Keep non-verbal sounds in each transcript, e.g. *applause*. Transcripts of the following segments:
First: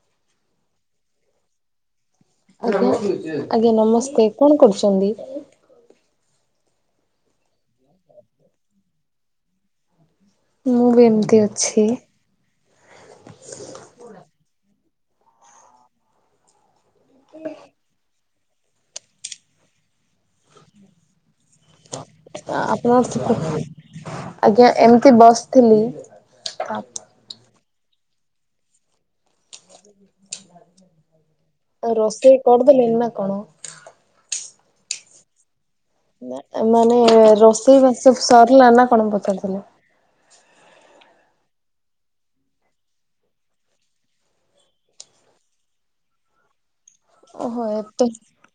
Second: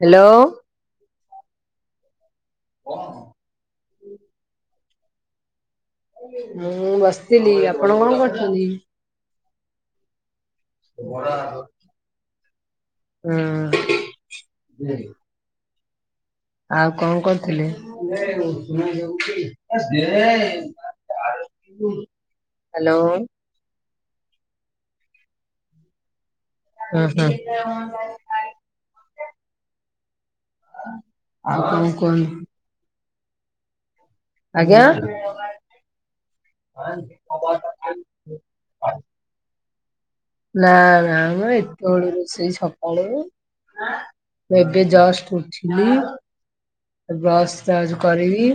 Hello. ଆଜ୍ଞା ନମସ୍ତେ କଣ କରୁଛନ୍ତି? ମୁଁ ବସିଥିଲି ଆପଣ କଣ କରୁଛନ୍ତି? ମୁଁ ବି ଏମିତି ଅଛି। ହୁଁ ଆଉ କଣ କରୁଥିଲେ? ଆପଣ ଆଜ୍ଞା ଏମିତି ବସଥିଲି। ମ୍ ହୁଁ ଆଉ ରୋଷେଇ କରିଦେଲେ ଏ ନା କଣ? ଆଜ୍ଞା ମାନେ ରୋଷେଇ ବାସ ସରିଲା ନା କଣ ପଚାରୁଥିଲେ? ନା ନା ନା ଏତେ ବଳୁ ରୋଷେଇ ସକାଳୁ। ଏବେ ଜାଷ୍ଟ ଉଠିଲି। ବ୍ରସ ଓହୋ ଯାଉଛି ଏତେ କରିବି।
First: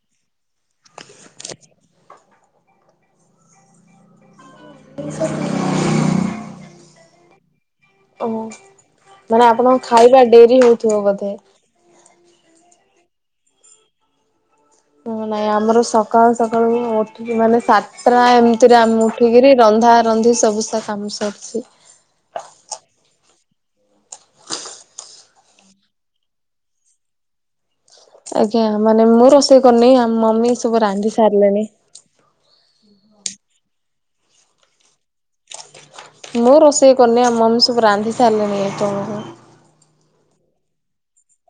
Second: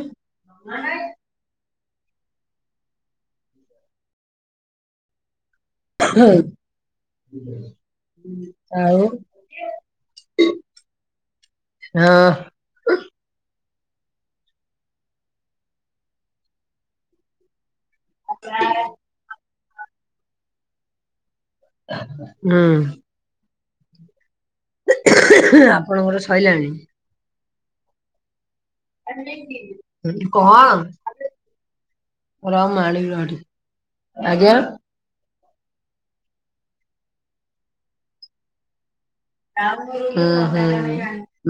ହୁଁ ଓ ଆଉ ମାନେ ଆପଣଙ୍କ ଖାଇବା ଡେରି ହଉଥିବ ବୋଧେ? ହଁ ହ ନାଇଁ ଆମର ସକାଳୁ ସକାଳୁ ଉଠୁଛିି ମାନେ ସାତଟା ଏମିତିରେ ଆମେ ଉଠିକିରି ରନ୍ଧା ରନ୍ଧି ସବୁସ କାମ ସରିଛି। ହୁଁ ଆପଣଙ୍କର ସରିଲାଣି? ଆଜ୍ଞା ମାନେ ମୁଁ ରୋଷେଇ କରିନି ଆମ ମମି କଣ? ସବୁ ରାନ୍ଧି ସାରିଲେଣି। *unintelligible* *unintelligible* ଆଜ୍ଞା ମୁଁ ରୋଷେଇ କରନି ଆମ ମମି ସବୁ ରାନ୍ଧି ସାରିଲେଣି ଏ। *unintelligible* ହୁଁ ହୁଁ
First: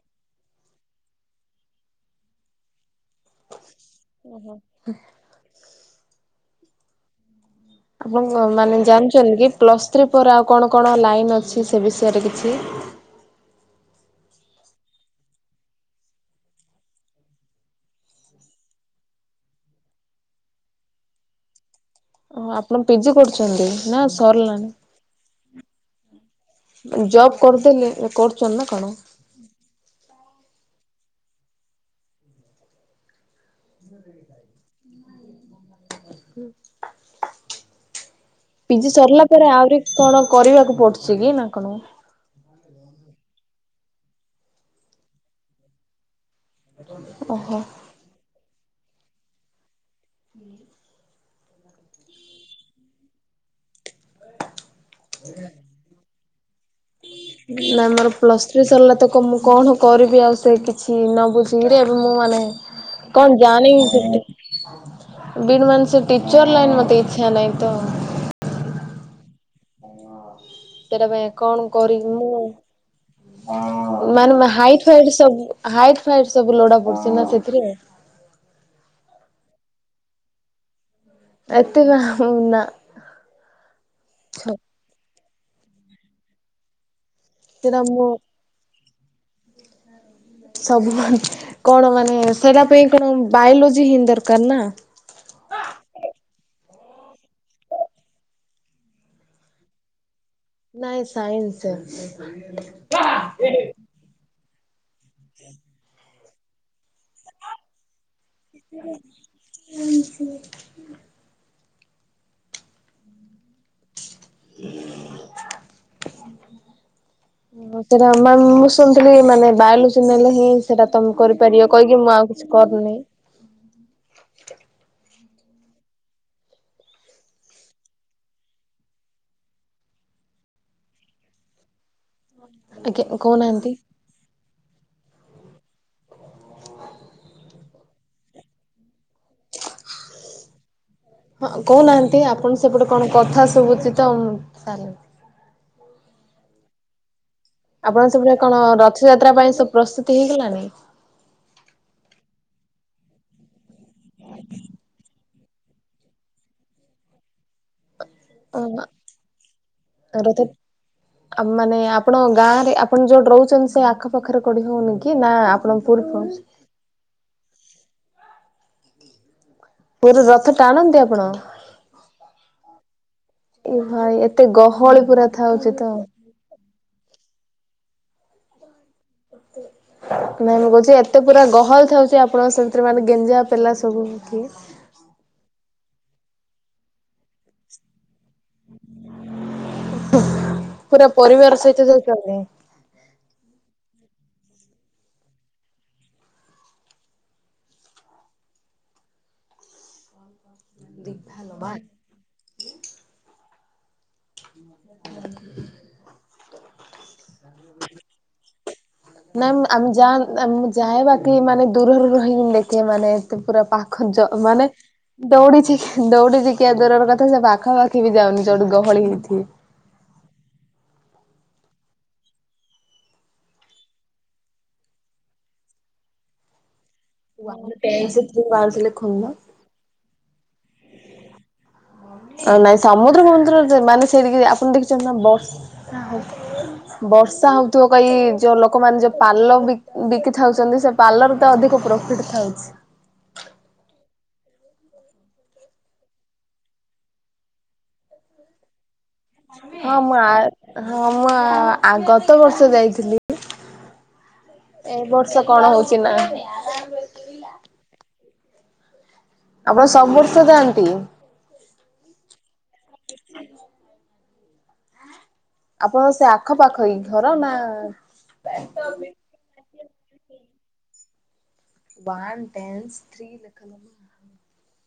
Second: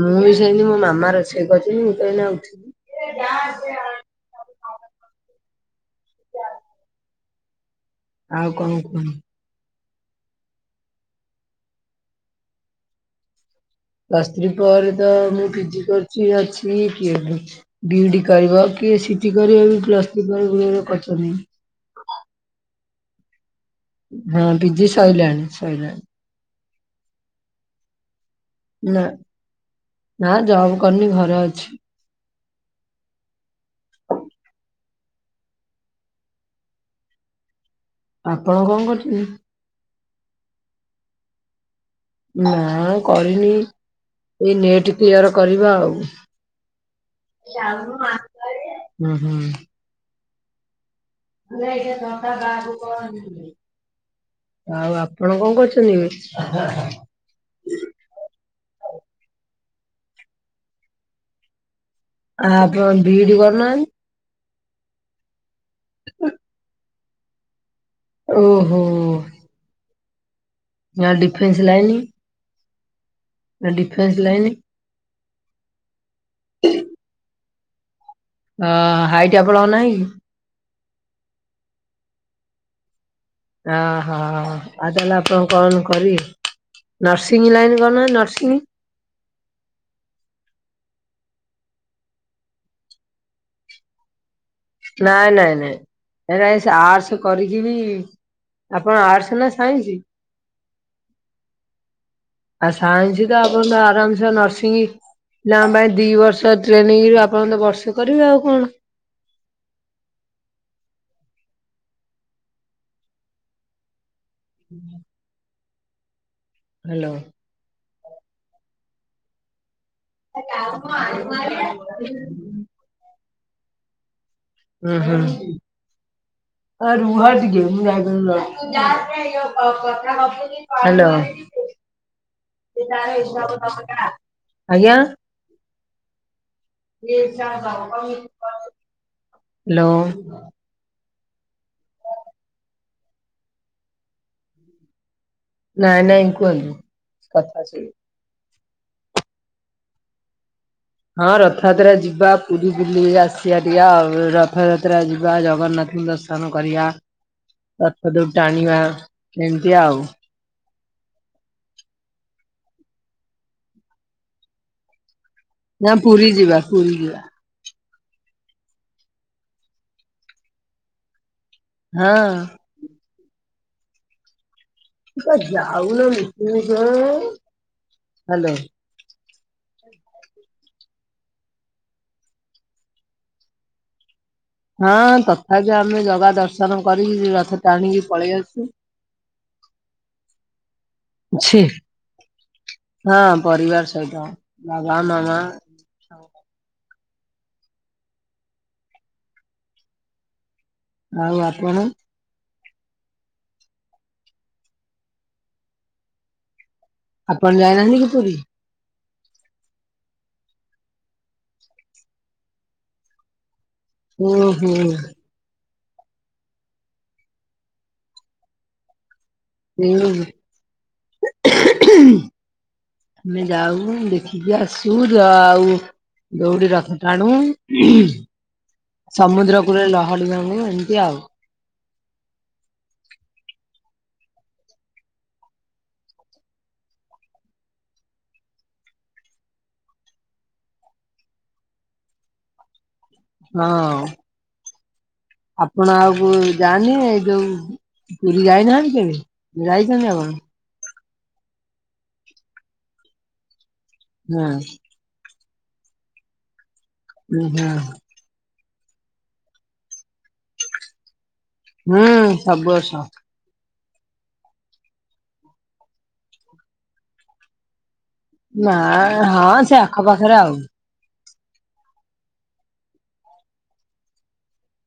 ମୁଁ ବି ସେଇନତି ମୋ ମାମା ରୋଷେଇ କରିି ମୁଁ ତ ଏଇ ଉଠି ହୁଁ ଆପଣ ଆଉ କଣ ମାନେ କୁହ? ଜାଣିଛନ୍ତି କି ପ୍ଲସ୍ ଥ୍ରୀ ପରେ ଆଉ କଣ କଣ ଲାଇନ ଅଛି ସେ ବିଷୟରେ କିଛି। ପ୍ଲସ ଥ୍ରୀ ପରେ ତ ମୁଁ ପିଜି କରିୁଛି ଅଛି କିଏ *unintelligible* ବିଇଡ଼ି କରିବ କିଏ ସିଟି କର ବି ପ୍ଲସଥୀ ଗୁଡ଼ରେ କରିଛନି ଓ ଆପଣ ପିଜି କରୁଛନ୍ତି? ନା ହଁ ସରିଲାଣି ପିଜି ସରିଲାଣି ସଇଲାଣି। ଜବ୍ କରିଦେଲେ କରୁଛନ୍ତି କଣ? ନା ନା ଜବ୍ କରିନି ଘରେ ଅଛି। ଆପଣ କଣ ପିଜି କରୁଛନ୍ତି? ସରିଲା ପରେ ଆହୁରି କଣ କରିବାକୁ ପଡୁଛି କି ନା କଣ? ନା କରିନି ଏଇ ନିଟ କ୍ଲିୟର କରିବ ଆଉ। ଓହୋ। ହୁଁ ହୁଁ *inaudible* ଆଉ ଆପଣ କଣ କରୁଛନ? *unintelligible* ନାଇଁ ମୋର ପ୍ଲସ୍ ଥ୍ରୀ ସରିଲା ତ କ ମୁଁ କଣ କରିବି ଆଉ ସେ କିଛି ନ ବୁଝି ଦୁରେର ମୁଁ ମାନେ ଆ ଆପଣ ବିଇଡି କଣ ଜାଣି କରୁନାହାନ୍ତି ବି ବିଡ ମାନେ ସେ ଟିଚର ଲାଇନ୍ ମୋତେ ଇଚ୍ଛା ନାଇଁ ତ। ଓହୋ ସେଇଟା ନା ଏବେ ଡିଫେନ୍ସ କଣ ଲାଇନ କରିବି ମୁଁ? ନା ଡିଫେନ୍ସ ମାନେ ଲାଇନ ମୋ ହାଇଟ୍ ଫାଇଟ ସବୁ ହାଇଟ୍ ଫାଇଟ ସବୁ ଲୋଡା ପଡୁଛି ନା ସେଥିରେ? ଆଁ ହାଇଟ୍ ଆପଣଙ୍କର ନାହିଁ କି? ଏତେ *unintelligible* ନା ଅହୋ ଆଉ ତାହେଲେ ଆପଣ କଣ କରିବେ? ନର୍ସିଂ ସେଟା ଲାଇନ ମୁଁ କରୁନିହାନ୍ତି ନର୍ସିଂ। ସବୁ ମ କଣ ମାନେ ସେଇଟା ପାଇଁ କଣ ବାୟୋଲୋଜି ହିଁ ଦରକାର ନା? ନାଇଁ ନାଇଁ ନାଇଁ ଏଟାକି ସେ ଆର୍ଟ୍ସ କରିକି ବି ଆପଣ ଆର୍ଟସ ନା ସାଇନ୍ସ? ନାଇଁ ସାଇନ୍ସ ଅଛି। ଆଉ ସାଇନ୍ସ ତ ଆପଣ ତ ଆରାମସେ ନର୍ସିଂ ନା ପାଇଁ ଦି ବର୍ଷ ଟ୍ରେନିଂରୁୁ ଆପଣ ତ ବର୍ଷେ କରିବେ ଆଉ କଣ? *unintelligible* *unintelligible* *inaudible* ହେଲୋ ହଁ ସେଟା ମାନେ ମୁଁ ଶୁଣିଥିଲି ମାନେ ବାୟୋଲୋଜି ନେଲେ ହିଁ ସେଇଟା ତମେ କରିପାରିବ କହିକି ମୁଁ ଆଉ କିଛି କରୁନି। ଉଁ ହୁଁ *inaudible* ଆ ରୁହ ଟିକେ ମୁଁ ଯାଇଥାନ୍ତି ଲ ହାଲୋ। ଆଜ୍ଞା କହୁନାହାନ୍ତି ଆଜ୍ଞା। ହାଲୋ। ହଁ କହୁନାହାନ୍ତି ଆପଣ ସେପଟେ କଣ କଥା ଶୁଭୁଛି ତ ମୁଁ ସାଲ ନାଇଁ ନାଇଁ କୁହନ୍ତୁ କଥା ସ ଆପଣ *unintelligible* କଣ ରଥଯାତ୍ରା ପାଇଁ ସବୁ ପ୍ରସ୍ତୁତି ହେଇଗଲାଣି? ହଁ ରଥଯାତ୍ରା ଯିବା ପୁରୀ ବୁଲି ଆସିବା ଟିକେ ଆଉ ରଥଯାତ୍ରା ଯି ବା ଜଗନ୍ନାଥଙ୍କୁ ଦର୍ଶନ କରିବା ରଥ ଦଉଡି ଟାଣିବା ଏମିତି ଆଉ। ରଥ ଆ ମାନେ ଆପଣ ଗାଁ ରେ ଆପଣ ଯୋଉଠି ରହୁଛନ୍ତି ସେ ଆଖପାଖରେ କଉଠି ହଉନି କି ନା ଆ ନା ପୁରୀ ଯିବା ପୁରୀ ଯିବା। ପୁରୀ ରଥ ଟାଣନ୍ତି ଆପଣ? ହଁ। ଏ ଭାଇ ଏତେ ଗହଳି ପୁରା ଥାଉଛି ତ। ହାଲୋ। *inaudible* ନାଇଁ ମୁଁ କହୁଛି ଏତେ ପୁରା ଗହଳି ଥାଉଛି ଆପଣ ସେମିତିରେ ମାନେ ଗେଞ୍ଜା ପେଲା ସବୁ ହଉଥିବେ। ହଁ ତଥାପି ଆମେ ଜଗା ଦର୍ଶନ କରିକିରି ରଥ ଟାଣିକି ପଳେଇ ଆସଛୁ। ହୁଁ ପୁରା ପରିବାର ଛି ସହିତ ଯାଇପାରିଲେ। ହଁ ପରିବାର ସହିତ ବାବା, ମାମା। ଦିଗ ଆଉ ଭାଲୋ ବା ଆପଣ *unintelligible* ଆପଣ ଯାଇ ନାହାନ୍ତି କି ପୁରୀ? ନାମ୍ ଆମ୍ ଯାମ୍ ଆମ୍ ଯାଏ ବାକି ମାନେ ଦୂରରୁ ରହିକି ଦେଖେ ମାନେ ଏତେ ପୁରା ପା ଖ ଯ ମାନେ। ଓହୋ। ଦୌଡିଛି ଦୌଡିିଛିି କିଆ ଦୂରର କଥା ସେ ପାଖାପାଖି ବି ଯାଉନି ଯୋଉଠି ଗହଳି ହେଇଚି। *unintelligible* *inaudible* ଆମେ ଯାଉ ଦେଖିକି ଆସୁ ଯାଉ ଦଉଡ଼ି ରଥ ଟାଣୁ। ସମୁଦ୍ର କୂଳରେ ଲହଡ଼ି ଭାଙ୍ଗୁ ଏମିତି ଆଉ। ଅ ନାଇଁ ସମୁଦ୍ର ଫମୁଦ୍ର ଦେ ମାନେ ସେଇଠିକି ଆପଣ ଦେଖିଛନ୍ତି ନା ବର୍ଷା ହବ। ବର୍ଷା ହଉଥିବ କହି କି ଯୋଉ ଲୋକମାନେ ଯୋଉ ପାଲ ବି ବିକି ଥାଉଚନ୍ତି ସେ ପାଲର ତ ଅଧିକ ପ୍ରଫିଟ୍ ଥାଉଛି। ନାଉଁ। ଆପଣ ଆଉ କୁ ଯାଆନି ଏଇ ଯୋଉ ପୁରୀ ଯାଇନାହାନ୍ତି କି? ହଁ ମୁଁ ଆ ହଁ ମୁଁ ଆ ଆ ଗତ ବର୍ଷ ଯାଇଥିଲି। ନା। ଏ ବର୍ଷ କଣ ହଉଛି ନା। ଉଁ ହୁଁ। ଆପଣ ସବୁ ବର୍ଷ ଯାଆନ୍ତି। ହୁଁ ସବୁ ବର୍ଷ। ଆପଣଙ୍କ ସେ ଆଖପାଖରେ କି ଘର ନା? ନା ହଁ ସେ ଆଖପାଖରେ ଆଉ। ୱାନ ଡ୍ୟାନ୍ସ ଥ୍ରି *inaudible*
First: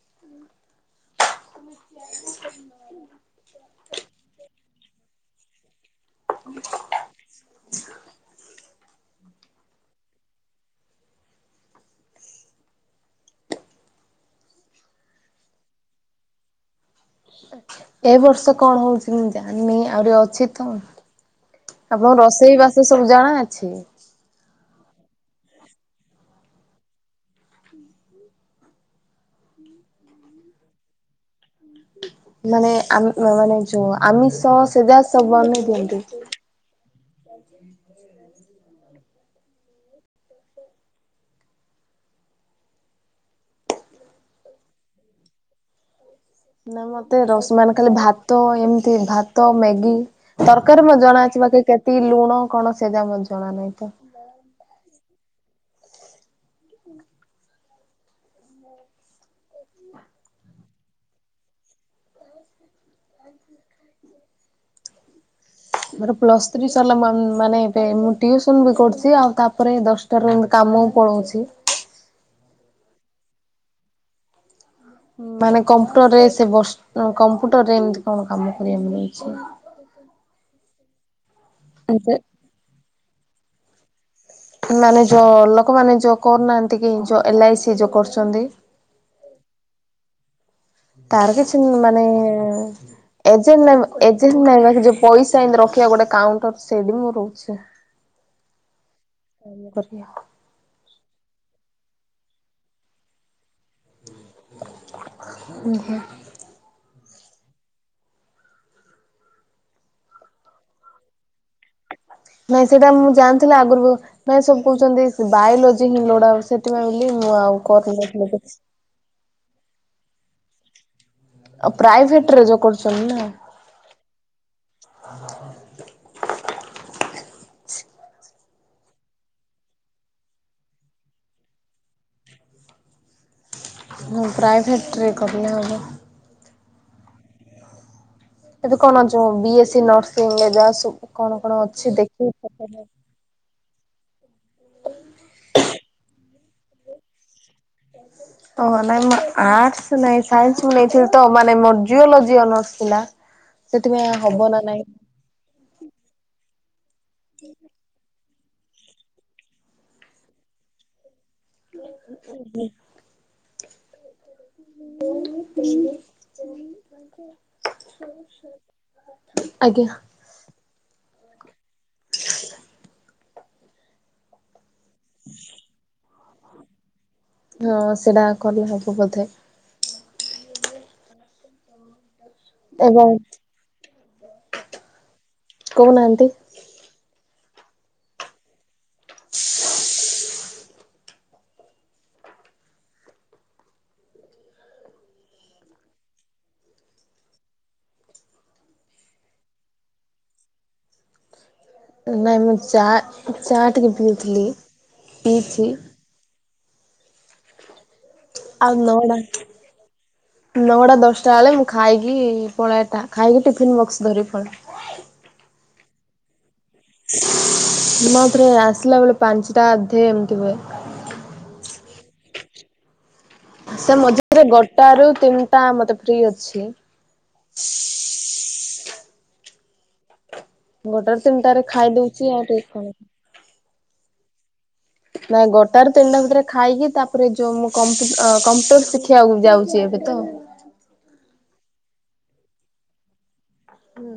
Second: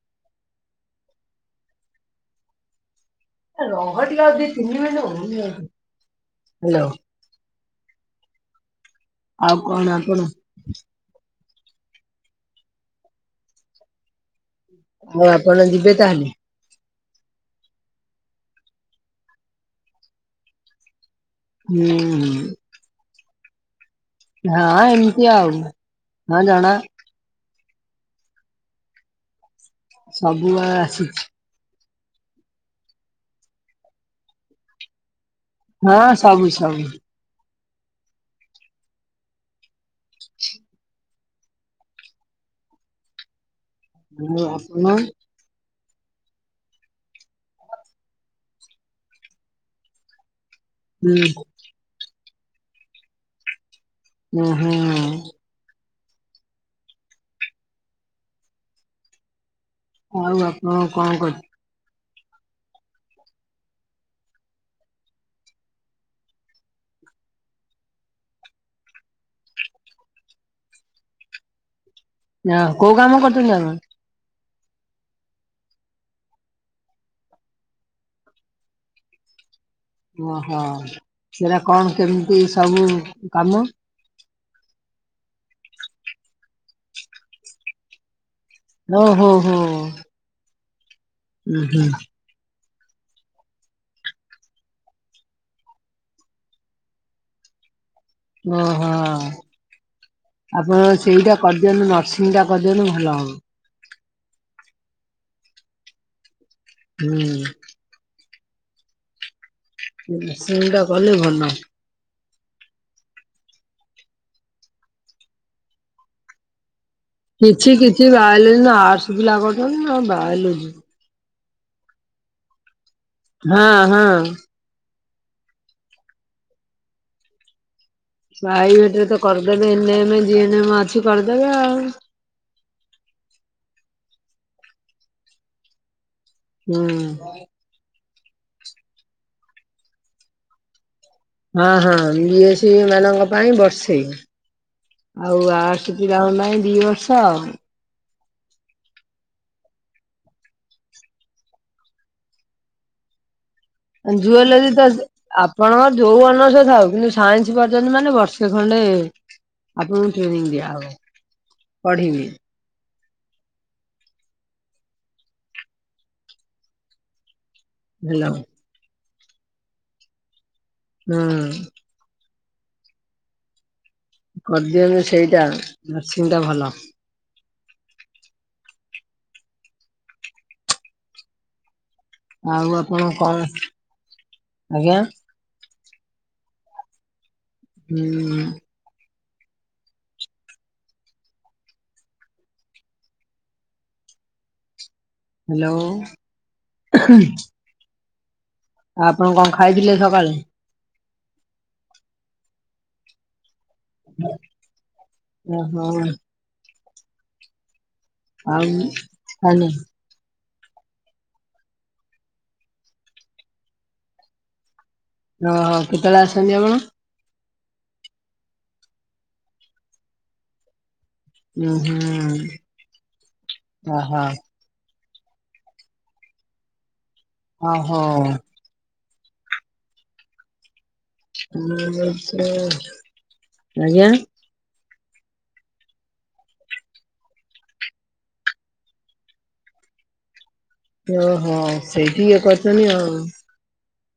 *inaudible* ଆ ରହ ଟିକେ ଆଉ ଦି, ତିନି ମିନିଟ୍ ହଉନି ଆକୁ ହାଲୋ। ଆଉ କଣ ଆପଣ? ଆଉ ଆପଣ ଯିବେ ତାହେଲେ? ଏ ବର୍ଷ କଣ ହଉଛି ମୁଁ ଜାଣିନି ଆହୁରି ଅଛି ତ। ହୁଁ ଆପଣଙ୍କୁ ହୁଁ ରୋଷେଇ ବାସ ସବୁ ଜଣା ଅଛି? ହଁ ଏମିତି ଆଉ ହଁ ଜଣା ସବୁ ଆଉ ଆସିଛି। ମାନେ ଆମ୍ ମାନେ ଯୋଉ ଆମିଷ ସେରା ସବୁ ଆମେ ଦିଅନ୍ତି। ହଁ ସବୁ ସବୁ। *inaudible* *inaudible* *unintelligible* ନା ମତେ ରୋଷଇ ମାନେ ଖାଲି ଭାତ ଏମିତି ଭାତ, ମ୍ୟାଗି। ତରକାରୀ ମତେ ହୁଁ ଜଣା ଅଛି ବାକି କେତିକି ଲୁଣ କଣ ସେ ଯାକ ମତେ ଜଣା ନାହିଁ ତ। ହୁଁ ହୁଁ ଆଉ। ଆଉ ଆପଣ କଣ କରୁଚନ୍ତି? *inaudible* ମୋର ପ୍ଲସ୍ ଥ୍ରୀ ସରିଲା ମାନ୍ ମାନେ ଏବେ ମୁଁ ଟିୟୁସନ୍ ବି କରୁଚି ଆଉ ତାପରେ ଦଶ ଟାରୁ ତାପରେ ମୁଁ କାମକୁ ପଳାଉଛି। ହଁ କୋଉ କାମ କରୁଛନ୍ତି ଆପଣ? ମାନେ କମ୍ପୁଟର୍ ରେ ସେ ବସ, କମ୍ପୁଟର୍ ରେ ଏମତି କଣ କାମ କରିବା ମିଳୁ ଅଛି? ଓଃ ହଁ ସେରା କଣ ଆଚ୍ଛା। କେମିତି ସବୁ କାମ? ମାନେ ଯୋଉ ଲୋକମାନେ ଯୋଉ କରୁନାହାନ୍ତି କି ଏଲ ଆଇ ସି ଯୋଉ କରୁଛନ୍ତି? ଓଃ ହୋ ହୋ। ତାର କିଛି ଉଁ ହୁଁ ମାନେ ଏଜେନ୍ ନା ଏଜେଣ୍ଟ ନାଇଁ ଯୋଉ ପଇସା ଏମିତି ରଖିବା ଗୋଟେ କାଉଣ୍ଟର୍ ସେଇଠି ମୁଁ ରହୁଛି। ଓଃ ହଁ ହଁ। ଏଇନୁ କରିବା। ଆପଣ ସେଇଟା କରିଦିଅନ୍ତୁ ନର୍ସିଂଟା କରିଦିଅନ୍ତୁ ଭଲ ହବ। ହେ ହେ ହୁଁ। ହୁଁ ସେଇଟା କଲେ ଭଲ। ନାଇଁ ସେଇଟା ମୁଁ ଜାଣିଥିଲେ ଆଗରୁ, ନାଇଁ ସବୁ କହୁଛନ୍ତି ବାୟୋଲୋଜି ହିଁ ଲୋଡା। ସେଥିପାଇଁ ବୋଲି ମୁଁ ଆଉ କରିନଥିଲି କିଛି। ଏତେ ପିଲା କରୁଛନ୍ତି ଆ ବାୟୋଲଜି। ଆଉ ପ୍ରାଇଭେଟରେ ଯୋଉ କରୁଛନ୍ତି ନା। ହଁ ହଁ। ପ୍ରାଇଭେଟରେ ତ କରିଦେବେ A N M, G N M ଅଛି କରିଦେବେ ଆଉ ହଁ ପ୍ରାଇଭେଟରେ କଲେ ହବ। ହୁଁ। ଏବେ କଣ ଜୋ ବି ଏ ସି ନର୍ସିଂ ଏଯାକ ସବୁ। କଣ କଣ ହଁ ଅଛି ହଁ ବି ଏ ସି ଦେଖିକି ମାନଙ୍କ ପାଇଁ ବର୍ଷେ। ଆଉ ଆର୍ଟ୍ସ ପିଲାଙ୍କ ପାଇଁ ଦି ବର୍ଷ। *inaudible* ଓହ ନାଇଁ ମୁଁ ଆର୍ଟସ ନାଇଁ ସାଇନ୍ସ ମୁଁ ନେଇଥିଲି ତ ମାନେ ମୋର ଜିଓଲୋଜି ଅନର୍ସ ଥିଲା। *inaudible* ହବ ନା ଜୁଓଲୋଜି ନାଇଁ ତ ଆପଣଙ୍କର ଯୋଉ ଅନର୍ସ ଥାଉ କିନ୍ତୁ ସାଇନ୍ସ କରିଚନ୍ତି ମାନେ ବର୍ଷେ ସେ ଖଣ୍ଡେ ଆପଣଙ୍କୁ ଟ୍ରେନିଂ ଦିଆ ହବ ପଢିବି। ହେଲା। *inaudible* ଆଜ୍ଞା। ହୁଁ। କରିଦିଅନ୍ତୁ ସେଇଟା ନର୍ସିଂ ଟା ଭଲ। ହଁ ସେଟା କଲେ ହବ ବୋଧେ। ଆଉ ଆପଣ ଏବଂ କଣ? ଆଜ୍ଞା। କହୁନାହାନ୍ତି? ହୁଁ। *inaudible* ହାଲୋ, ହୁଁ। ଆ ଆପଣ କଣ ଖାଇଥିଲେ ସକାଳେ? ନାଇଁ ମୁଁ ଚାହା ଚାହା ଟିକେ ପିଇଥିଲି, ପିଇଛି। ଓହୋ ଆଉ ନୋଡା। ଖାଇନି ନଅଟା ଦଶଟା ବେଳେ ମୁଁ ଖାଇକି ପଳା ଏଟା, ଖାଇକି ଟିଫିନ୍ ବକ୍ସ ଧରି ପଳାଏ। ଅ ହ କେତେବେଳେ ଆସନ୍ତି ଆପଣ? ରେ ଆସିଲା ବେଳେ ପାଞ୍ଚଟା ଅଧେ ଏମିତି ହୁଏ। ହୁଁ ହୁଁ। ସେ ଓହୋ ମଝିରେ ଗୋଟା ରୁ ତିନିଟା ମତେ ଫ୍ରି ଅଛି। ଅ ହ। ଗୋଟାରୁ ତିନିଟାରେ ଖାଇ ଦଉଛି ଆଉ *inaudible* ଟିକେ କଣ ଆଜ୍ଞା? ନାଇଁ ଗୋଟା ରୁ ତିନିଟା ଭିତରେ ଖାଇକି ତାପରେ ଯୋଉ ମୁଁ କମ୍ପୁ-କମ୍ପୁଟର ଶିଖିବାକୁ ଯାଉଛି ଏବେ ତ। ଓହୋ ସେଇଠି ଇଏ କରିଚନ୍ତି ଆଉ। ହୁଁ।